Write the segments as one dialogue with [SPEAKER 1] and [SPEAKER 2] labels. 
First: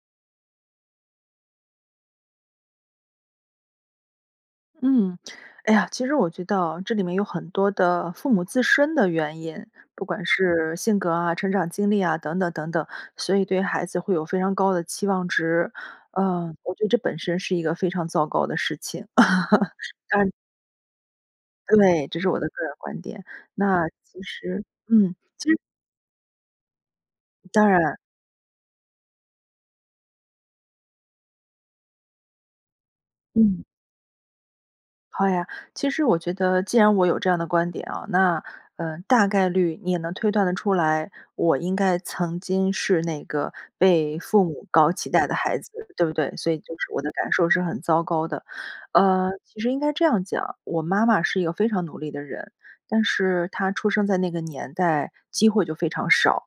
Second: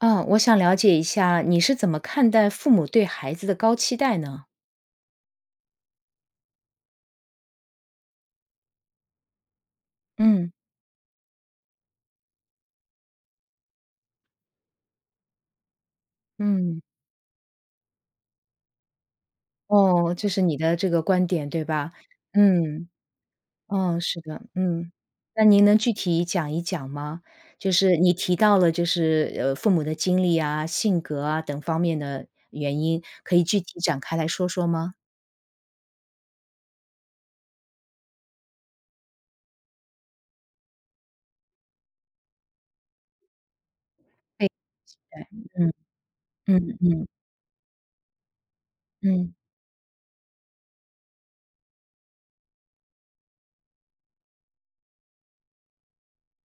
[SPEAKER 1] 嗯，我想了解一下你是怎么看待父母对孩子的高期待呢？
[SPEAKER 2] 嗯，哎呀，其实我觉得啊，这里面有很多的父母自身的原因，不管
[SPEAKER 1] 嗯。
[SPEAKER 2] 是性格啊，成长经历啊，等等等等，所以对孩子会有非常高的期望值。呃，我
[SPEAKER 1] 嗯。
[SPEAKER 2] 觉得这本身是一个非常糟糕的事情，
[SPEAKER 1] 哦，这
[SPEAKER 2] 但
[SPEAKER 1] 是你的这个观点对吧？
[SPEAKER 2] 对，这是我的个人
[SPEAKER 1] 嗯，
[SPEAKER 2] 观点。那
[SPEAKER 1] 哦，
[SPEAKER 2] 其
[SPEAKER 1] 是的，
[SPEAKER 2] 实
[SPEAKER 1] 嗯。
[SPEAKER 2] 嗯，
[SPEAKER 1] 那
[SPEAKER 2] 其实
[SPEAKER 1] 您能具体讲一讲吗？
[SPEAKER 2] 当
[SPEAKER 1] 就是
[SPEAKER 2] 然。
[SPEAKER 1] 你提到了就是，呃，父母的经历啊，性格啊，等方面的原因，可以具
[SPEAKER 2] 嗯。
[SPEAKER 1] 体展开来说说吗？
[SPEAKER 2] 好呀。其实我觉得既然我有这样的观点哦，那，呃，大概率你也能推断得出来，我应该曾经是那个被父
[SPEAKER 1] 对，期
[SPEAKER 2] 母高期待
[SPEAKER 1] 待，
[SPEAKER 2] 的
[SPEAKER 1] 嗯，
[SPEAKER 2] 孩子，对不对？所以就
[SPEAKER 1] 嗯，
[SPEAKER 2] 是我
[SPEAKER 1] 嗯。
[SPEAKER 2] 的感受是很糟糕的，呃，
[SPEAKER 1] 嗯。
[SPEAKER 2] 其实应该这样讲，我妈妈是一个非常努力的人，但是她出生在那个年代，机会就非常少。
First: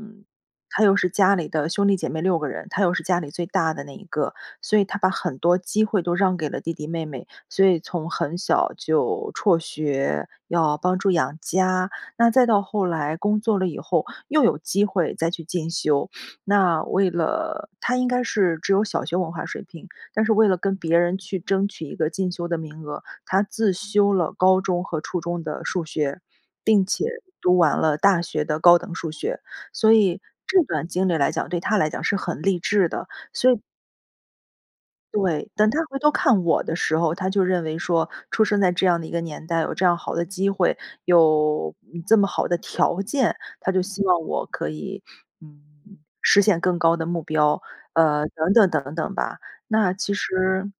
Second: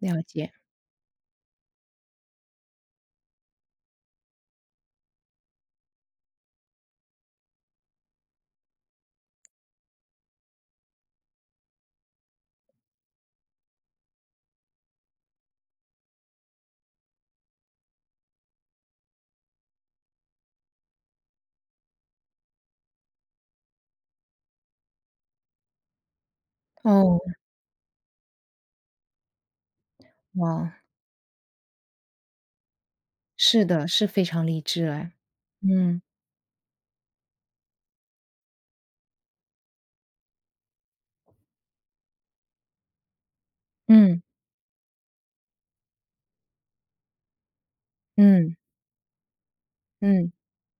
[SPEAKER 1] 了解。
[SPEAKER 2] 她又是家里的兄弟姐妹6个人，她又是家里最大的那一个。所以她把很多机会都让给了弟弟妹妹。所以从很小就辍学，要帮助养家，那再到后来工作了以后，又有机会再去进修。那为了她应该是只有小学文化水平，但是为了跟别人去争取一个进修的名额，她自修了高中和初中的数学，并且
[SPEAKER 1] 哦。
[SPEAKER 2] 读完了大学的高等数学。所以这
[SPEAKER 1] 哇。
[SPEAKER 2] 段经历来讲，对她来讲是很励志的，所以
[SPEAKER 1] 是的，是非常励志哎。
[SPEAKER 2] 对。但她回
[SPEAKER 1] 嗯。
[SPEAKER 2] 头看我的时候，她就认为说，出生在这样的一个年代有这样好的机会，有这么好的条件，她就希望
[SPEAKER 1] 嗯。
[SPEAKER 2] 我可以，嗯，实现更高的目标，呃，等
[SPEAKER 1] 嗯。
[SPEAKER 2] 等等等吧。那其
[SPEAKER 1] 嗯。
[SPEAKER 2] 实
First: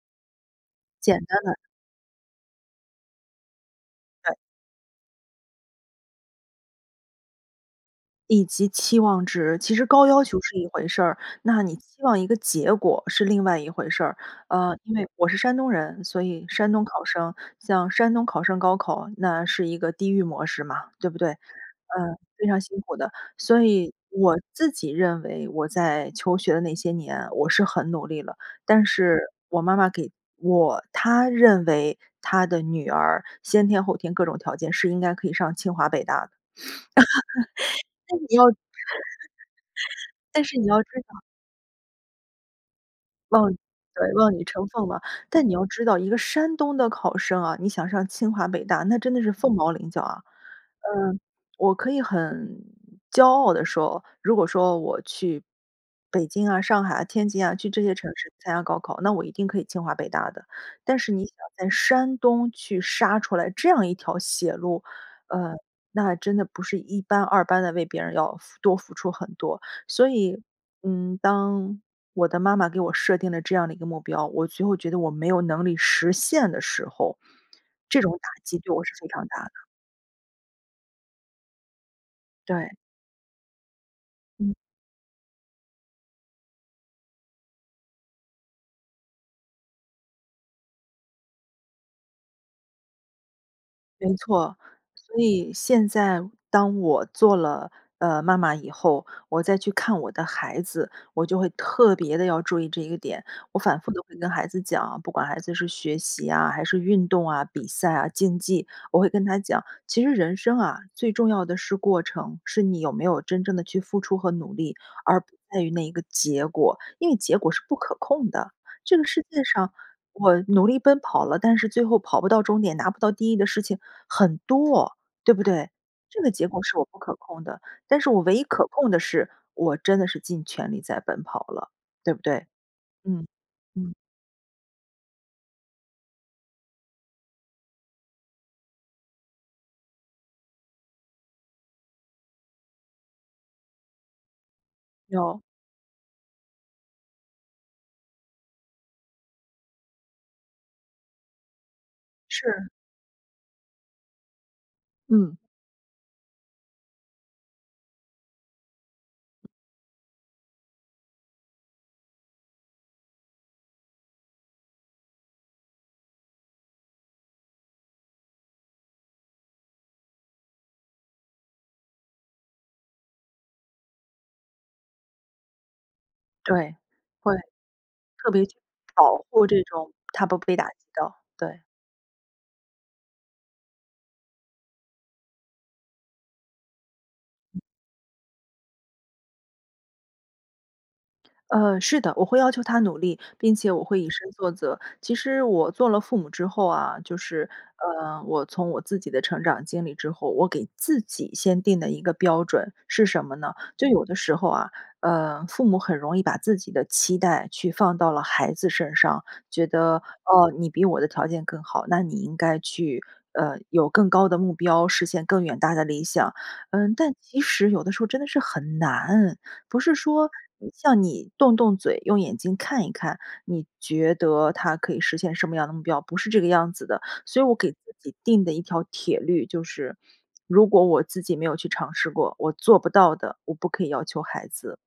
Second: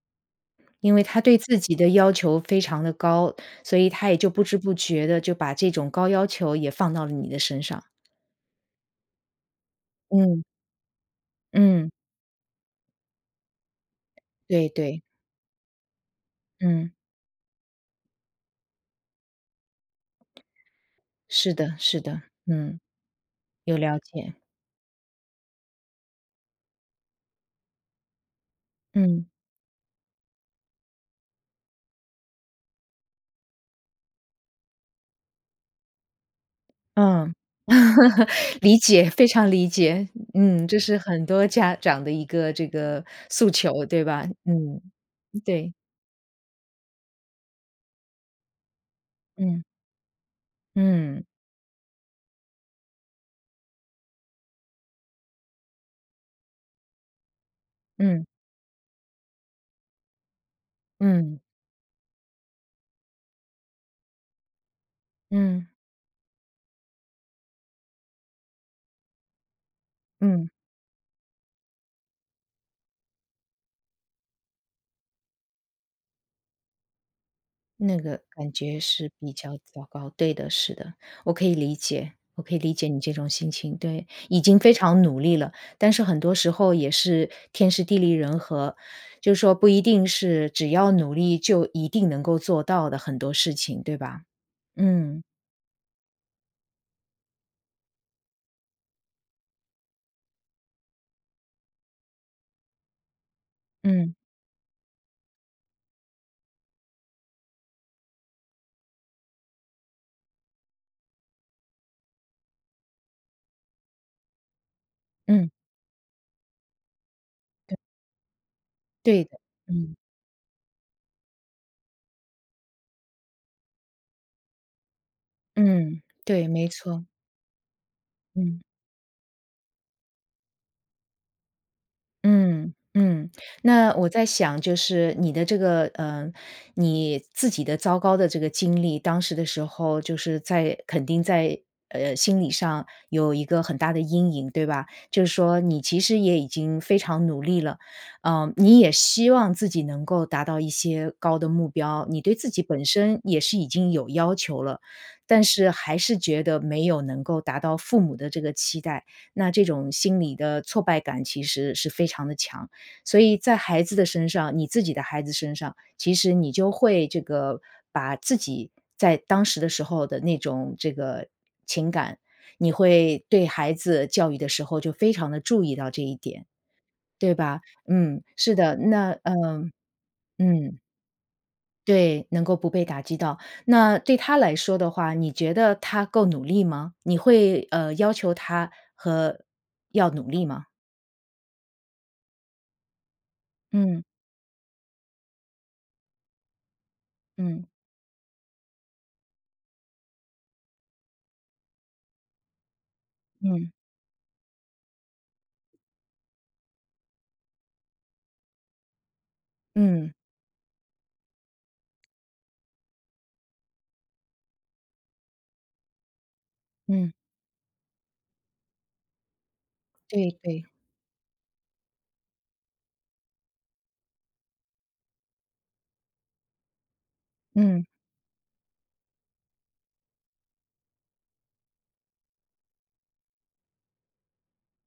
[SPEAKER 1] 因为
[SPEAKER 2] 简
[SPEAKER 1] 她对
[SPEAKER 2] 单的
[SPEAKER 1] 自己的要求非常地高，所以她也就
[SPEAKER 2] 嗯。
[SPEAKER 1] 不知不觉地就把这种高要求也放到了你的身上。
[SPEAKER 2] 以及期望值，其实高要求
[SPEAKER 1] 嗯。
[SPEAKER 2] 是一回事儿。那你
[SPEAKER 1] 嗯。
[SPEAKER 2] 希望一个结果是另外一回事儿。
[SPEAKER 1] 对，
[SPEAKER 2] 呃，因
[SPEAKER 1] 对。
[SPEAKER 2] 为，我是山东人所以山东
[SPEAKER 1] 嗯。
[SPEAKER 2] 考生。像山东考生高考那是一个地狱模式嘛，对不对？
[SPEAKER 1] 是的，是
[SPEAKER 2] 呃，
[SPEAKER 1] 的，
[SPEAKER 2] 非常辛
[SPEAKER 1] 嗯。
[SPEAKER 2] 苦的。所
[SPEAKER 1] 有
[SPEAKER 2] 以
[SPEAKER 1] 了解。
[SPEAKER 2] 我自己认为我在求学的那些年我是很努力了，但是
[SPEAKER 1] 嗯。
[SPEAKER 2] 我妈妈给我她认为她的女儿先天后天各种条件是应该可以上清华北大的。
[SPEAKER 1] 嗯，
[SPEAKER 2] 但 你要
[SPEAKER 1] 理解，非常理解。
[SPEAKER 2] 但是你
[SPEAKER 1] 嗯，这
[SPEAKER 2] 要知
[SPEAKER 1] 是
[SPEAKER 2] 道
[SPEAKER 1] 很多家长的一个这个诉
[SPEAKER 2] 嗯，
[SPEAKER 1] 求，对
[SPEAKER 2] 对，
[SPEAKER 1] 吧？
[SPEAKER 2] 望女成
[SPEAKER 1] 嗯，
[SPEAKER 2] 凤吧。但你要
[SPEAKER 1] 对。
[SPEAKER 2] 知道，一个山东的考生啊，你想上清华北大那真的是凤
[SPEAKER 1] 嗯。
[SPEAKER 2] 毛麟角啊。嗯，
[SPEAKER 1] 嗯。
[SPEAKER 2] 我可以很骄傲地说，如果说我去北京啊、上海、天津啊，去这些城
[SPEAKER 1] 嗯。
[SPEAKER 2] 市参加高考那我一定可以清华北大的。但是你想
[SPEAKER 1] 嗯。
[SPEAKER 2] 在山东去杀出来这样一条血路，呃，
[SPEAKER 1] 嗯。
[SPEAKER 2] 那真的不是一般二般地为别人要付多付出很多。所以，
[SPEAKER 1] 嗯。
[SPEAKER 2] 嗯，当我的妈妈给我设定了这样的一个目标，我最后觉得我没有能力实现的时候，
[SPEAKER 1] 那
[SPEAKER 2] 这种
[SPEAKER 1] 个
[SPEAKER 2] 打
[SPEAKER 1] 感
[SPEAKER 2] 击对
[SPEAKER 1] 觉
[SPEAKER 2] 我是非
[SPEAKER 1] 是
[SPEAKER 2] 常
[SPEAKER 1] 比
[SPEAKER 2] 大的。
[SPEAKER 1] 较糟糕，对的，是的。我可以理解，我可以
[SPEAKER 2] 对。
[SPEAKER 1] 理解你这种心情。对，已
[SPEAKER 2] 嗯。
[SPEAKER 1] 经非常努力了，但是很多时候也是天时地利人和，就是说不一定是只要努力就一定能够做到的很多事情对
[SPEAKER 2] 没
[SPEAKER 1] 吧？
[SPEAKER 2] 错。所
[SPEAKER 1] 嗯。
[SPEAKER 2] 以现在当我做了，呃，妈妈以后，我再去看我的孩子，我就会特别地要注意这一个点。我反复地
[SPEAKER 1] 嗯。
[SPEAKER 2] 会跟孩子讲啊，不管孩子是学习啊，还是运动啊，比赛啊，竞技。我会跟他讲，其实人生啊，最重要的是过程，是你有没有真正地去付出和努力，而不
[SPEAKER 1] 嗯。
[SPEAKER 2] 在于那一个结果。因为结果是不
[SPEAKER 1] 对。
[SPEAKER 2] 可控的，这个
[SPEAKER 1] 对
[SPEAKER 2] 世
[SPEAKER 1] 的，
[SPEAKER 2] 界上
[SPEAKER 1] 嗯。
[SPEAKER 2] 我努力奔跑了但是最后跑不到终点拿不到第一的事情很多，对不对？
[SPEAKER 1] 嗯，
[SPEAKER 2] 这个结
[SPEAKER 1] 对，
[SPEAKER 2] 果
[SPEAKER 1] 没
[SPEAKER 2] 是我不
[SPEAKER 1] 错。
[SPEAKER 2] 可控的，但是我唯一
[SPEAKER 1] 嗯。
[SPEAKER 2] 可控的是我真的是尽全力在奔跑了，对不对？
[SPEAKER 1] 嗯，
[SPEAKER 2] 嗯，
[SPEAKER 1] 嗯。那
[SPEAKER 2] 嗯。
[SPEAKER 1] 我在想就是你的这个，呃，你自己的糟糕的这个经历当时的时候就是在肯定在，呃，心理上有一个很大的阴影对吧？就是
[SPEAKER 2] 有。
[SPEAKER 1] 说你其实也已经非常努力了，嗯，你也希望自己能够达到一些高的目标，你对自己
[SPEAKER 2] 是。
[SPEAKER 1] 本身也是已经有要求了，
[SPEAKER 2] 嗯。
[SPEAKER 1] 但是还是觉得没有能够达到父母的这个期待，那这种心理的挫败感其实是非常的强。所以在孩子的身上你自己的孩子身上其实你就会这个把自己在当时的时候的那种这个情感，你会对孩子教育的时候就非常地注意到这一点，
[SPEAKER 2] 对，会。
[SPEAKER 1] 对吧？嗯，
[SPEAKER 2] 特别
[SPEAKER 1] 是的。那
[SPEAKER 2] 保护这
[SPEAKER 1] 嗯，
[SPEAKER 2] 种他不被打击
[SPEAKER 1] 嗯。
[SPEAKER 2] 到。对。
[SPEAKER 1] 对，能够不被打击到。那对他来说的话你觉得他够努力吗？你会，呃，要求他和要努力吗？
[SPEAKER 2] 呃，是的，我会要求他努力并且我会
[SPEAKER 1] 嗯。
[SPEAKER 2] 以身作则。其实我做了父母之后啊，就是，
[SPEAKER 1] 嗯。
[SPEAKER 2] 呃，我从我自己的成长经历之后，我给自己先定的一个标准，是什么呢？
[SPEAKER 1] 嗯。
[SPEAKER 2] 就有的时候啊，呃，父母很容易把自己的期待去放到了孩子身上，觉得，
[SPEAKER 1] 嗯。
[SPEAKER 2] 哦，你比我的条件更好，那你应该去，呃，有更高的目标实现更远大的理想。嗯，
[SPEAKER 1] 嗯。
[SPEAKER 2] 但其实有的时候真的是很难，不是说
[SPEAKER 1] 对，对。
[SPEAKER 2] 像你动动嘴，用眼睛看一看，你觉得他可以实现什么样的目标，不是这个样子的。所以我给自
[SPEAKER 1] 嗯。
[SPEAKER 2] 己定的一条铁律就是如果我自己没有去尝试过，我做不到的，我不可以要求孩子。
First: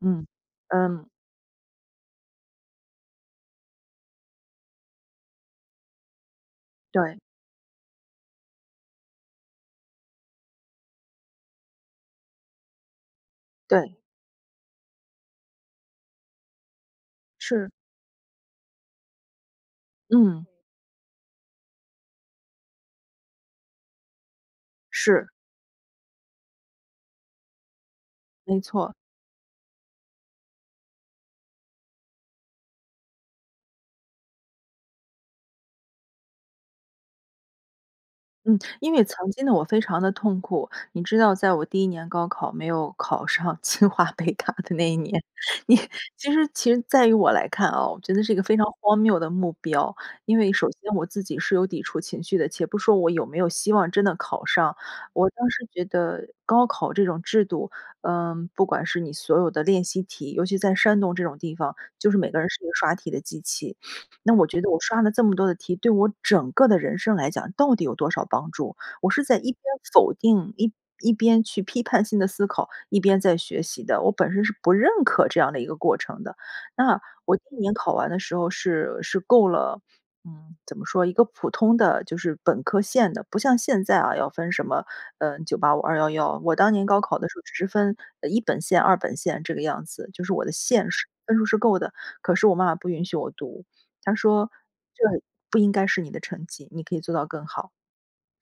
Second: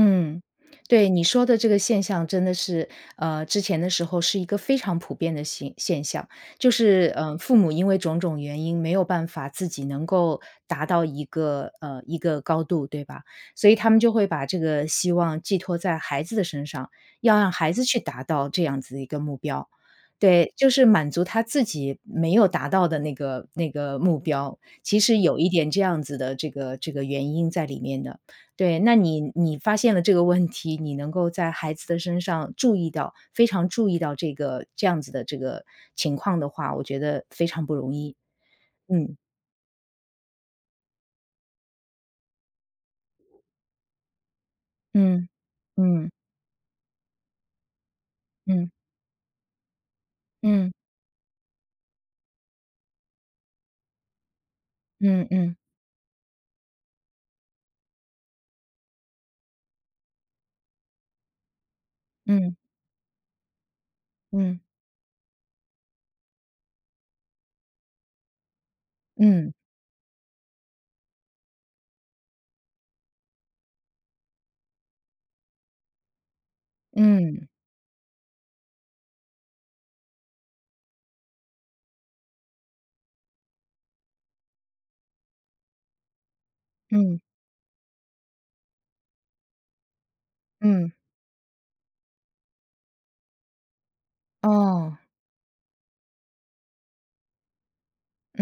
[SPEAKER 2] 嗯，嗯。
[SPEAKER 1] 对，你说的这个现象真的是，呃，之前的时候是一个非常普遍的现现象。就是，
[SPEAKER 2] 对。
[SPEAKER 1] 呃，父母因为种种原因没有办法自己能够达到一个，呃，一个高度对吧。所以他
[SPEAKER 2] 对。
[SPEAKER 1] 们就会把这个希望寄托在孩子的身上，要让
[SPEAKER 2] 是。
[SPEAKER 1] 孩子去达到这样子的一个目标。
[SPEAKER 2] 嗯。
[SPEAKER 1] 对，就是满足他自己没有达到的那个那个目标。其实
[SPEAKER 2] 是。
[SPEAKER 1] 有一点这样子的这个这个原因在里面的。
[SPEAKER 2] 没
[SPEAKER 1] 对，
[SPEAKER 2] 错。
[SPEAKER 1] 那你你发现了这个问题。你能够在孩子的身上注意到，非常注意到这个这样子的这个情况的话，我觉得非常不容易。
[SPEAKER 2] 嗯，因为
[SPEAKER 1] 嗯。
[SPEAKER 2] 曾经的我非常地痛苦。你知道在我第1年高考没有考上清华北大的那一年，
[SPEAKER 1] 嗯。
[SPEAKER 2] 你
[SPEAKER 1] 嗯。
[SPEAKER 2] 其实其实在于我来看哦，我觉得是一个非常
[SPEAKER 1] 嗯。
[SPEAKER 2] 荒谬的目标。因为首
[SPEAKER 1] 嗯。
[SPEAKER 2] 先我自己是有抵触情绪的，且不说我有没有希望真的考上。我
[SPEAKER 1] 嗯，
[SPEAKER 2] 当
[SPEAKER 1] 嗯。
[SPEAKER 2] 时觉得高考这种制度，呃，不管是你所有的练习题，尤其在山东这种地方，就是每个人
[SPEAKER 1] 嗯。
[SPEAKER 2] 是一个刷题的机器。那我
[SPEAKER 1] 嗯。
[SPEAKER 2] 觉得我刷了这么多题，对我整个的人生来讲到底有多少帮助？我是在一
[SPEAKER 1] 嗯。
[SPEAKER 2] 边否定一一边去批判性地思考一边在学习的。我本身是不认可这样的一个过程的。那，我第
[SPEAKER 1] 嗯。
[SPEAKER 2] 1年考完的时候是是够了，嗯，怎么说一个普通的就是本科线的，不像现在啊，要分什么，嗯，985、211。我当年高考
[SPEAKER 1] 嗯。
[SPEAKER 2] 的时候只是分，呃，一本线、二本线这个样子。就是我的线
[SPEAKER 1] 嗯。
[SPEAKER 2] 是分数是够的，可是我妈妈不允许我读，她说
[SPEAKER 1] 哦。
[SPEAKER 2] 这不应该是你的成绩，你可以做到更好。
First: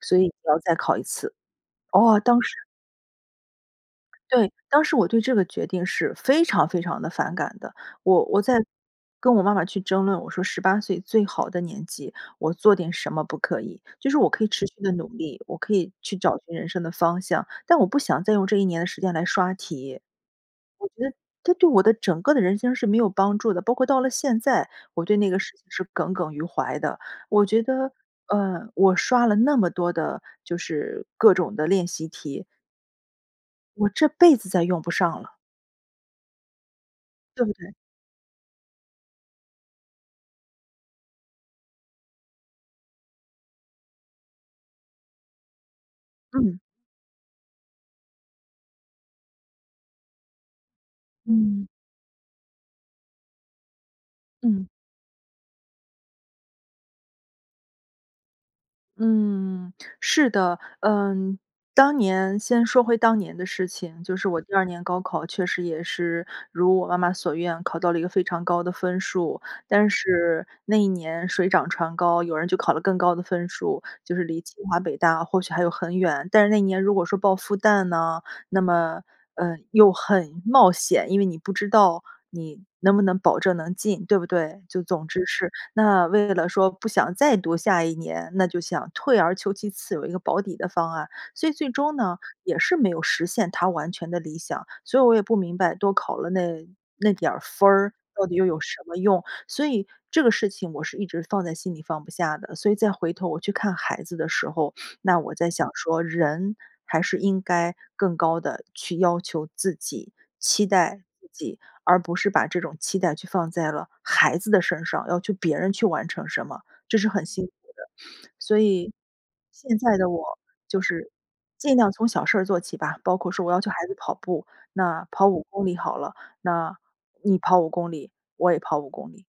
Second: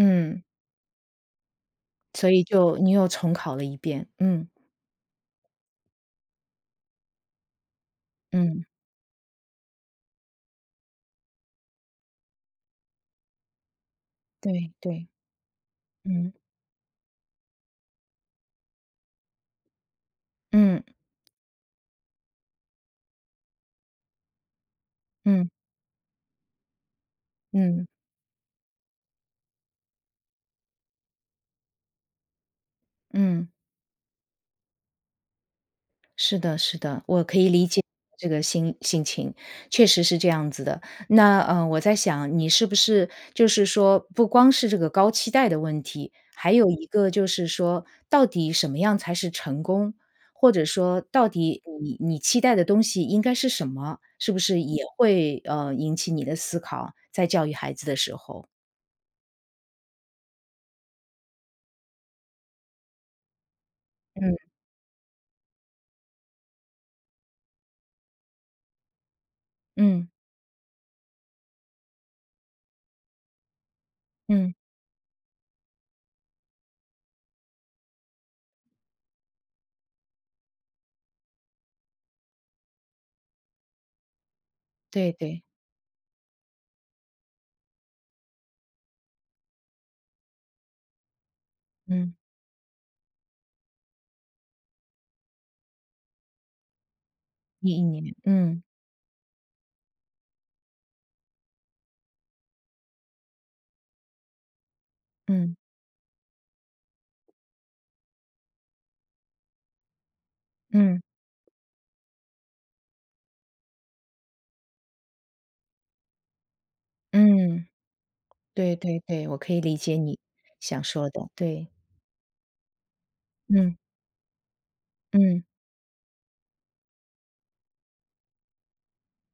[SPEAKER 2] 所以你要再考一次。哦，
[SPEAKER 1] 所
[SPEAKER 2] 当
[SPEAKER 1] 以
[SPEAKER 2] 时
[SPEAKER 1] 就你又重考了一遍，嗯。
[SPEAKER 2] 对。当时我对这个决定是非常非常地反感的。我我在
[SPEAKER 1] 嗯。
[SPEAKER 2] 跟我妈妈去争论，我说18岁最好的年纪我做点什么不可以。就是我可以持
[SPEAKER 1] 对，
[SPEAKER 2] 续地努
[SPEAKER 1] 对，
[SPEAKER 2] 力，我可以去
[SPEAKER 1] 嗯。
[SPEAKER 2] 找寻人生的方向。但我不想再用这一年的时间来刷题。
[SPEAKER 1] 嗯。
[SPEAKER 2] 我觉得这对我的整个的人生是没有帮助的，包括到了现在我对那个
[SPEAKER 1] 嗯。
[SPEAKER 2] 事情是耿耿于怀的。我觉
[SPEAKER 1] 嗯。
[SPEAKER 2] 得，呃，我刷了那么多的就是各种的练习题
[SPEAKER 1] 嗯。
[SPEAKER 2] 我这辈子再用不上了。
[SPEAKER 1] 是的，是的。我可
[SPEAKER 2] 对
[SPEAKER 1] 以
[SPEAKER 2] 不
[SPEAKER 1] 理
[SPEAKER 2] 对？
[SPEAKER 1] 解这个心心情。确实是这样子的，那，呃，我在想你是不是就是说不光是这个高期待的问题，还
[SPEAKER 2] 嗯。
[SPEAKER 1] 有一个就是说到底什么样才是成功，或者说到底
[SPEAKER 2] 嗯。
[SPEAKER 1] 你你期待的东西应该是什么，是不是
[SPEAKER 2] 嗯。
[SPEAKER 1] 也会，呃，引起你的思考，在教育孩子的时候？
[SPEAKER 2] 嗯，是的。嗯，当年先说回当年的事情，就是我
[SPEAKER 1] 嗯。
[SPEAKER 2] 第2年高考确实也是如我妈妈所愿考到了一个非常高的分数。但
[SPEAKER 1] 嗯。
[SPEAKER 2] 是那一年水涨船高有人就考了更高的分数，就是离
[SPEAKER 1] 嗯。
[SPEAKER 2] 清华北大或许还有很远，但是那年如果说报复旦呢，那么，呃，又很冒险，因为你不知道你能不能保证能进，对不对？就总
[SPEAKER 1] 对，
[SPEAKER 2] 之
[SPEAKER 1] 对。
[SPEAKER 2] 是那为了说不想再读下一年，那就想退而求其次有一个保底的方案。所以最终
[SPEAKER 1] 嗯。
[SPEAKER 2] 呢也是没有实现她完全的理想，所以我也不明白多考了那那点儿分
[SPEAKER 1] 你
[SPEAKER 2] 儿
[SPEAKER 1] 你，
[SPEAKER 2] 到底又有
[SPEAKER 1] 嗯。
[SPEAKER 2] 什么用？所以这个事情我是一直放在心里放不下的。所以再回头我去看孩子的时候，那我在
[SPEAKER 1] 嗯。
[SPEAKER 2] 想说人还是应该更高地去要求自己，期
[SPEAKER 1] 嗯。
[SPEAKER 2] 待自己，而不是把这种期待去放在了孩子的身上，要去别人去完成什么，这是很辛苦
[SPEAKER 1] 嗯。
[SPEAKER 2] 的。所
[SPEAKER 1] 对
[SPEAKER 2] 以
[SPEAKER 1] 对对我可以理
[SPEAKER 2] 现在
[SPEAKER 1] 解
[SPEAKER 2] 的
[SPEAKER 1] 你
[SPEAKER 2] 我就
[SPEAKER 1] 想说
[SPEAKER 2] 是
[SPEAKER 1] 的，对。
[SPEAKER 2] 尽量从小事儿做起吧，包括说我要求
[SPEAKER 1] 嗯。
[SPEAKER 2] 孩子跑步，那跑
[SPEAKER 1] 嗯。
[SPEAKER 2] 5公里好了，那你跑5公里，我也跑5公里。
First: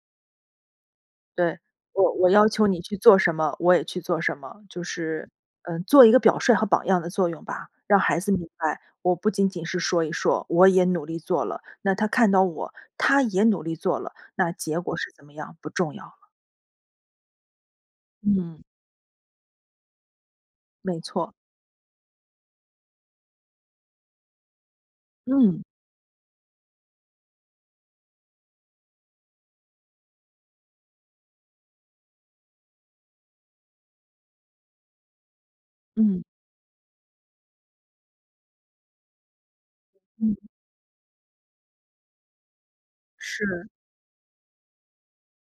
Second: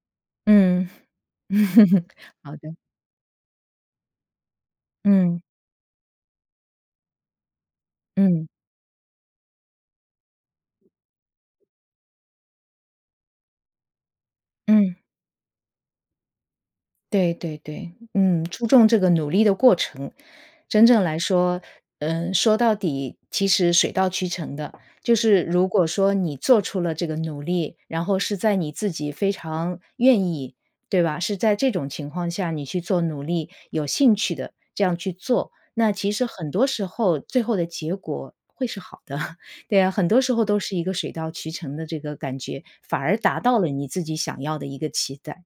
[SPEAKER 1] 嗯，
[SPEAKER 2] 对。我 我要
[SPEAKER 1] 好
[SPEAKER 2] 求
[SPEAKER 1] 的。
[SPEAKER 2] 你去做什么，我也去做什么。就是，
[SPEAKER 1] 嗯。
[SPEAKER 2] 嗯，做一个表率和榜样的作用吧。让孩子明
[SPEAKER 1] 嗯。
[SPEAKER 2] 白我不仅仅是说一说，我也努力做了。那他看到我，他也努力做了，那结果
[SPEAKER 1] 嗯。
[SPEAKER 2] 是怎么样不重要了。
[SPEAKER 1] 对对对。嗯，
[SPEAKER 2] 嗯。
[SPEAKER 1] 注重这个努力的过程，真
[SPEAKER 2] 没
[SPEAKER 1] 正来
[SPEAKER 2] 错。
[SPEAKER 1] 说，呃，说到底其实水到渠成的。就是
[SPEAKER 2] 嗯。
[SPEAKER 1] 如果说你做出了这个努力，然后是在你自己非常愿意，对吧？是在这种情况下你去做努力，有兴趣的，这样去做，那其
[SPEAKER 2] 嗯。
[SPEAKER 1] 实很多时候最后的结果会是好的。对啊，很多时
[SPEAKER 2] 嗯。
[SPEAKER 1] 候都是一个水到渠成的这个感觉，反而达到
[SPEAKER 2] 是。
[SPEAKER 1] 了你自己想要的一个期待。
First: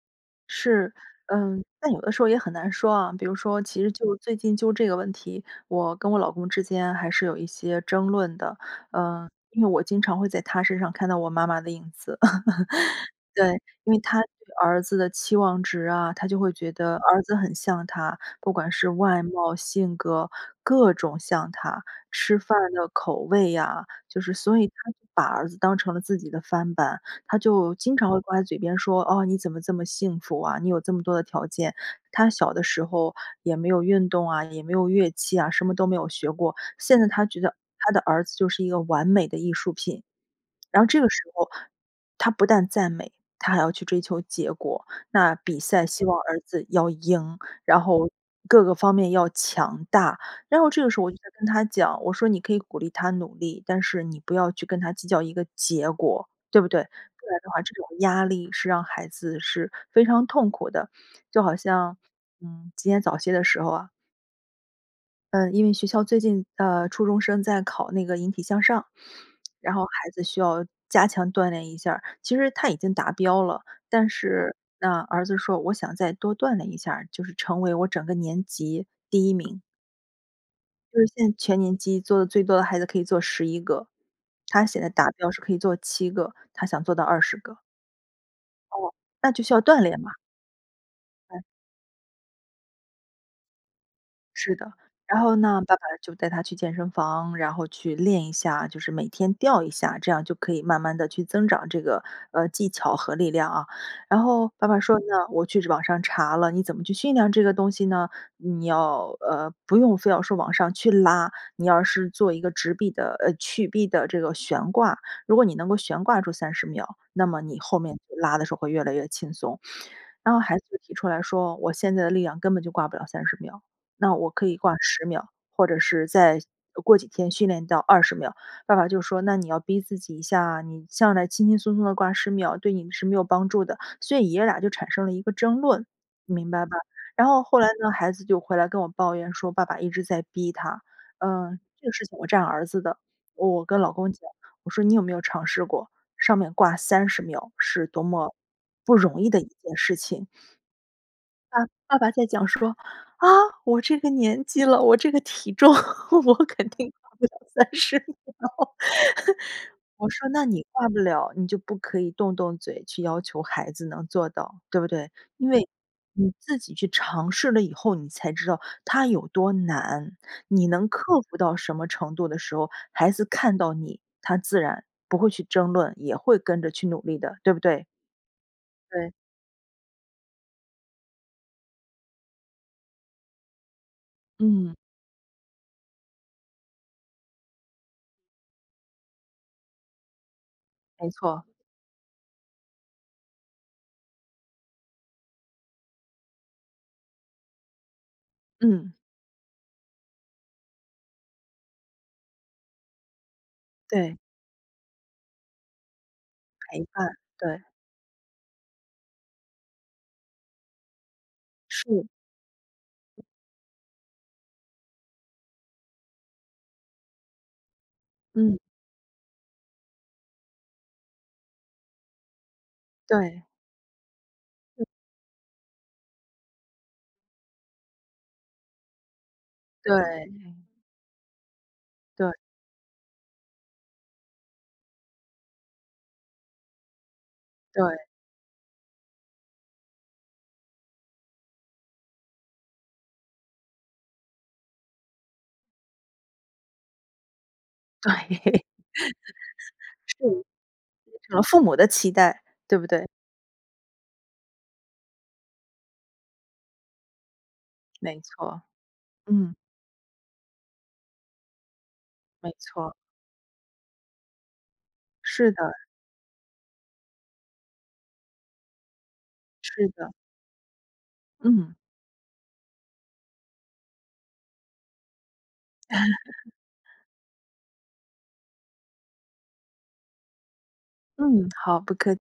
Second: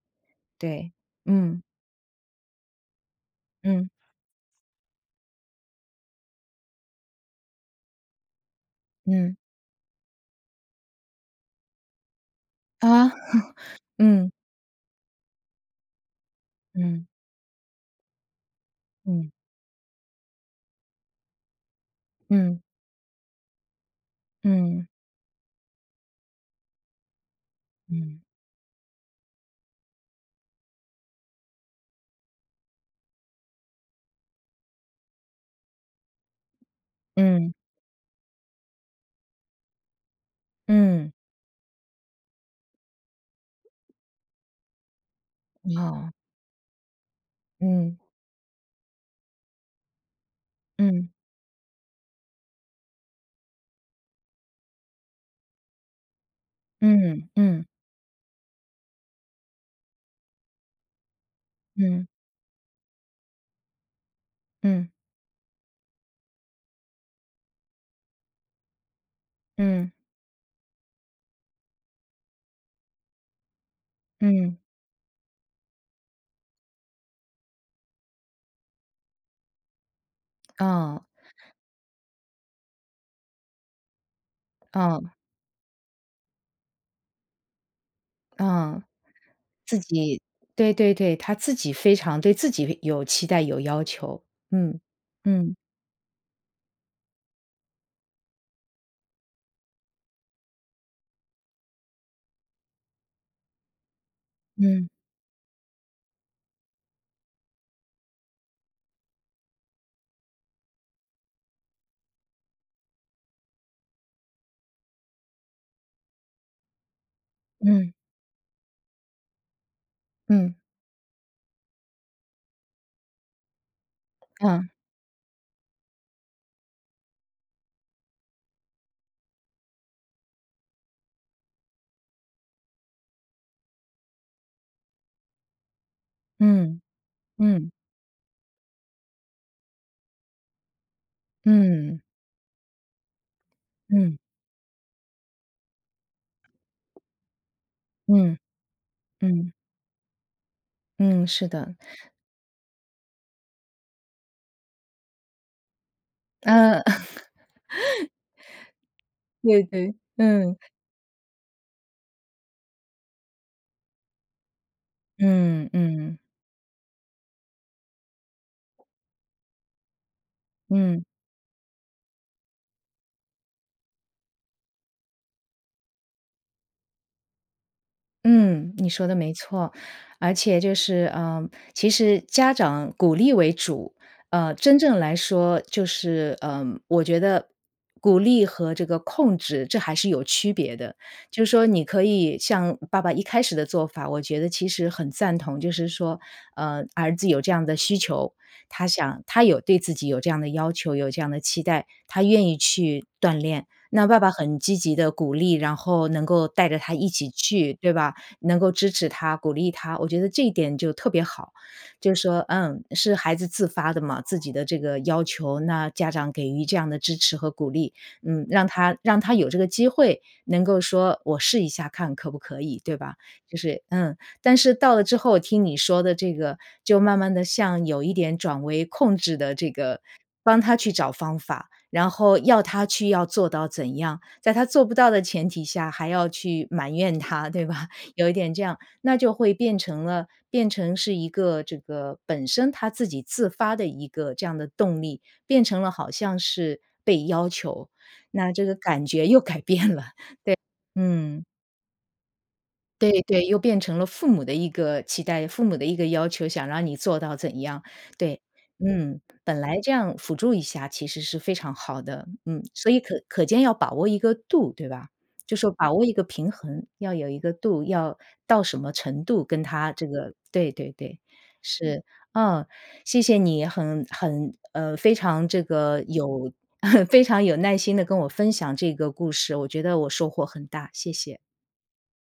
[SPEAKER 1] 对，
[SPEAKER 2] 是，
[SPEAKER 1] 嗯。
[SPEAKER 2] 嗯。但有的时候也很难说啊，比如说其
[SPEAKER 1] 嗯。
[SPEAKER 2] 实就最近就这个问题，我跟我老公之间还是有一些争论的。呃，
[SPEAKER 1] 嗯。
[SPEAKER 2] 因为我经常会在他身上看到我妈妈的影子。
[SPEAKER 1] 啊？
[SPEAKER 2] 对，因为他
[SPEAKER 1] 嗯。
[SPEAKER 2] 对儿子的期望值啊，他就会觉得
[SPEAKER 1] 嗯。
[SPEAKER 2] 儿子很像他，不管是外
[SPEAKER 1] 嗯。
[SPEAKER 2] 貌、性格，各种像他，吃饭
[SPEAKER 1] 嗯。
[SPEAKER 2] 的口味呀，就是所以他
[SPEAKER 1] 嗯。
[SPEAKER 2] 把儿子当成了自己的翻板。他就经常会
[SPEAKER 1] 嗯。
[SPEAKER 2] 挂在嘴边说，哦，你怎么这么幸福啊，你有这么多的条件，他小的时候也没有运动啊，也没有乐器啊，什么都没有学过。现在他觉
[SPEAKER 1] 嗯。
[SPEAKER 2] 得他的儿子就是一个完美的艺术品。然后这个
[SPEAKER 1] 嗯。
[SPEAKER 2] 时候，他不但赞美，他还要去追求结果。那比赛希
[SPEAKER 1] 哦。
[SPEAKER 2] 望儿子要赢，然
[SPEAKER 1] 嗯。
[SPEAKER 2] 后各个方面要强大。然后这个时候
[SPEAKER 1] 嗯。
[SPEAKER 2] 我就跟他讲，我说：“你可以鼓励他努力，但是你不要去跟他计较一个结果。“对不对？不
[SPEAKER 1] 嗯，
[SPEAKER 2] 然的话
[SPEAKER 1] 嗯。
[SPEAKER 2] 这种压力是让孩子是非常痛苦的。就好像，
[SPEAKER 1] 嗯。
[SPEAKER 2] 嗯，今天早些的时候啊
[SPEAKER 1] 嗯。
[SPEAKER 2] 呃，因为学校最近，呃，初中生在考那个引体向上，然后
[SPEAKER 1] 嗯。
[SPEAKER 2] 孩子需要加强锻炼一下儿。其实他已经达标了，但是
[SPEAKER 1] 嗯。
[SPEAKER 2] 那儿子说我想再多锻炼一下儿，就是成为我整个年级第1名。就
[SPEAKER 1] 啊。
[SPEAKER 2] 是现在全年级做的最多的孩子可以做11个，他现在达
[SPEAKER 1] 啊。
[SPEAKER 2] 标是可以做7个，他想做到20个。
[SPEAKER 1] 啊，
[SPEAKER 2] 哦，那就需要
[SPEAKER 1] 自
[SPEAKER 2] 锻炼嘛。
[SPEAKER 1] 己，对对对，他
[SPEAKER 2] 嗯。
[SPEAKER 1] 自己非常对自己有期待有要求。
[SPEAKER 2] 是的。
[SPEAKER 1] 嗯，
[SPEAKER 2] 然后
[SPEAKER 1] 嗯。
[SPEAKER 2] 那爸爸就带他去健身房然后去练一下，就是每天吊一下，这样就可以慢慢地去增长这个，呃，技巧和力量啊。然后爸爸
[SPEAKER 1] 嗯。
[SPEAKER 2] 说那我去网上查了你怎么去训练这个东西呢？你要，呃，不用非要说往上去拉，你要是做一个直臂的呃，曲臂的这个悬挂。如果你能够悬挂住30秒，那么你后
[SPEAKER 1] 嗯。
[SPEAKER 2] 面就拉的时候会越来越轻松。然后
[SPEAKER 1] 嗯。
[SPEAKER 2] 孩子就提出来说：“我现在的力量根本就挂不了30秒，那我可以
[SPEAKER 1] 啊。
[SPEAKER 2] 挂10秒，或者是再过几天训练到20秒。“爸爸就说：“那你要逼自己一下啊。你上来轻轻松松地挂10秒对你是没有帮助的。“所以爷俩就产生了一个争论，明白吧？
[SPEAKER 1] 嗯。
[SPEAKER 2] 然后后来
[SPEAKER 1] 嗯。
[SPEAKER 2] 呢孩子就回来跟我抱怨说：“爸爸一直在逼他。“嗯，这个
[SPEAKER 1] 嗯。
[SPEAKER 2] 事情我站儿子的，我跟老公
[SPEAKER 1] 嗯。
[SPEAKER 2] 讲，我说：“你有没有尝试过，上面挂30秒是多么
[SPEAKER 1] 嗯。
[SPEAKER 2] 不容易的一
[SPEAKER 1] 嗯。
[SPEAKER 2] 件事情。
[SPEAKER 1] 嗯，是的。
[SPEAKER 2] “爸爸爸在讲说，“啊，我这个年纪了我这个体重，我肯
[SPEAKER 1] 啊，
[SPEAKER 2] 定挂不了30秒。
[SPEAKER 1] 对，对。
[SPEAKER 2] “我说：“那
[SPEAKER 1] 嗯。
[SPEAKER 2] 你挂不了，你就不可以动动嘴去要求孩子能做到，对不对？因为
[SPEAKER 1] 嗯，嗯。
[SPEAKER 2] 你自己去尝试了以后你才知道它有多难。你能
[SPEAKER 1] 嗯。
[SPEAKER 2] 克服到什么程度的时候，孩子看到你他自然不会去争论，也会跟着去努力的，对不对？“
[SPEAKER 1] 嗯，你说
[SPEAKER 2] 对。
[SPEAKER 1] 的没错，而且就是，呃，其实家长鼓励为主。呃，
[SPEAKER 2] 嗯。
[SPEAKER 1] 真正来说，就是，呃，我觉得鼓励和这个控制这还是有区别的。
[SPEAKER 2] 没错。
[SPEAKER 1] 就是说你可以像爸爸一开始的做法我觉得其实很赞同，就是说，呃，儿子有这样的需求，他
[SPEAKER 2] 嗯。
[SPEAKER 1] 想他有对自己有这样的要求，有这样的期待，他愿意去锻炼。那
[SPEAKER 2] 对。
[SPEAKER 1] 爸爸很积极地鼓励，然后能够带着
[SPEAKER 2] 陪
[SPEAKER 1] 他
[SPEAKER 2] 伴，
[SPEAKER 1] 一起
[SPEAKER 2] 对。
[SPEAKER 1] 去，对吧？能够支持他、鼓励他，我觉得这一点就特别好。
[SPEAKER 2] 是。
[SPEAKER 1] 就是说，嗯，是孩子自发的嘛，自己的这个要求，那家长给予这样的支持和鼓励。嗯，
[SPEAKER 2] 嗯。
[SPEAKER 1] 让他让他有这个机会能够说我试一下看可不可以，对吧？
[SPEAKER 2] 对。
[SPEAKER 1] 就是，嗯。但是
[SPEAKER 2] 对。
[SPEAKER 1] 到了之后听你说的这个，就慢慢地向有一点转为控制的这个
[SPEAKER 2] 对。
[SPEAKER 1] 帮他去找方法，然
[SPEAKER 2] 对。
[SPEAKER 1] 后要他去要做到怎样，在他做不到的前提下还要去埋怨他，对吧？
[SPEAKER 2] 对。
[SPEAKER 1] 有一点这样，那就会变成了变成是一个这个本身他自己自发的一个这样的动力，变成了好像是被要求。
[SPEAKER 2] 对。
[SPEAKER 1] 那 这个感觉又改变了。
[SPEAKER 2] 是。
[SPEAKER 1] 对，
[SPEAKER 2] 变成
[SPEAKER 1] 嗯。
[SPEAKER 2] 父母的期待，对不对？
[SPEAKER 1] 对，对，又变成了父母的一个期待，父母的一个要求，想让你做到怎样，
[SPEAKER 2] 没
[SPEAKER 1] 对，
[SPEAKER 2] 错。
[SPEAKER 1] 嗯。
[SPEAKER 2] 嗯。
[SPEAKER 1] 本来这样辅助一下其实是非常好的，
[SPEAKER 2] 没
[SPEAKER 1] 嗯。所
[SPEAKER 2] 错。
[SPEAKER 1] 以可可见要把握一个度对吧？
[SPEAKER 2] 是
[SPEAKER 1] 就是
[SPEAKER 2] 的。
[SPEAKER 1] 把握一个平衡，要有一个度，要到什么程度跟
[SPEAKER 2] 是
[SPEAKER 1] 他这
[SPEAKER 2] 的。
[SPEAKER 1] 个对对对，
[SPEAKER 2] 嗯。
[SPEAKER 1] 是，哦，谢谢你，很很呃，非常这个有 非常有耐心地跟我分享这个故事，我觉得我收获很大，谢谢。
[SPEAKER 2] 嗯，好不客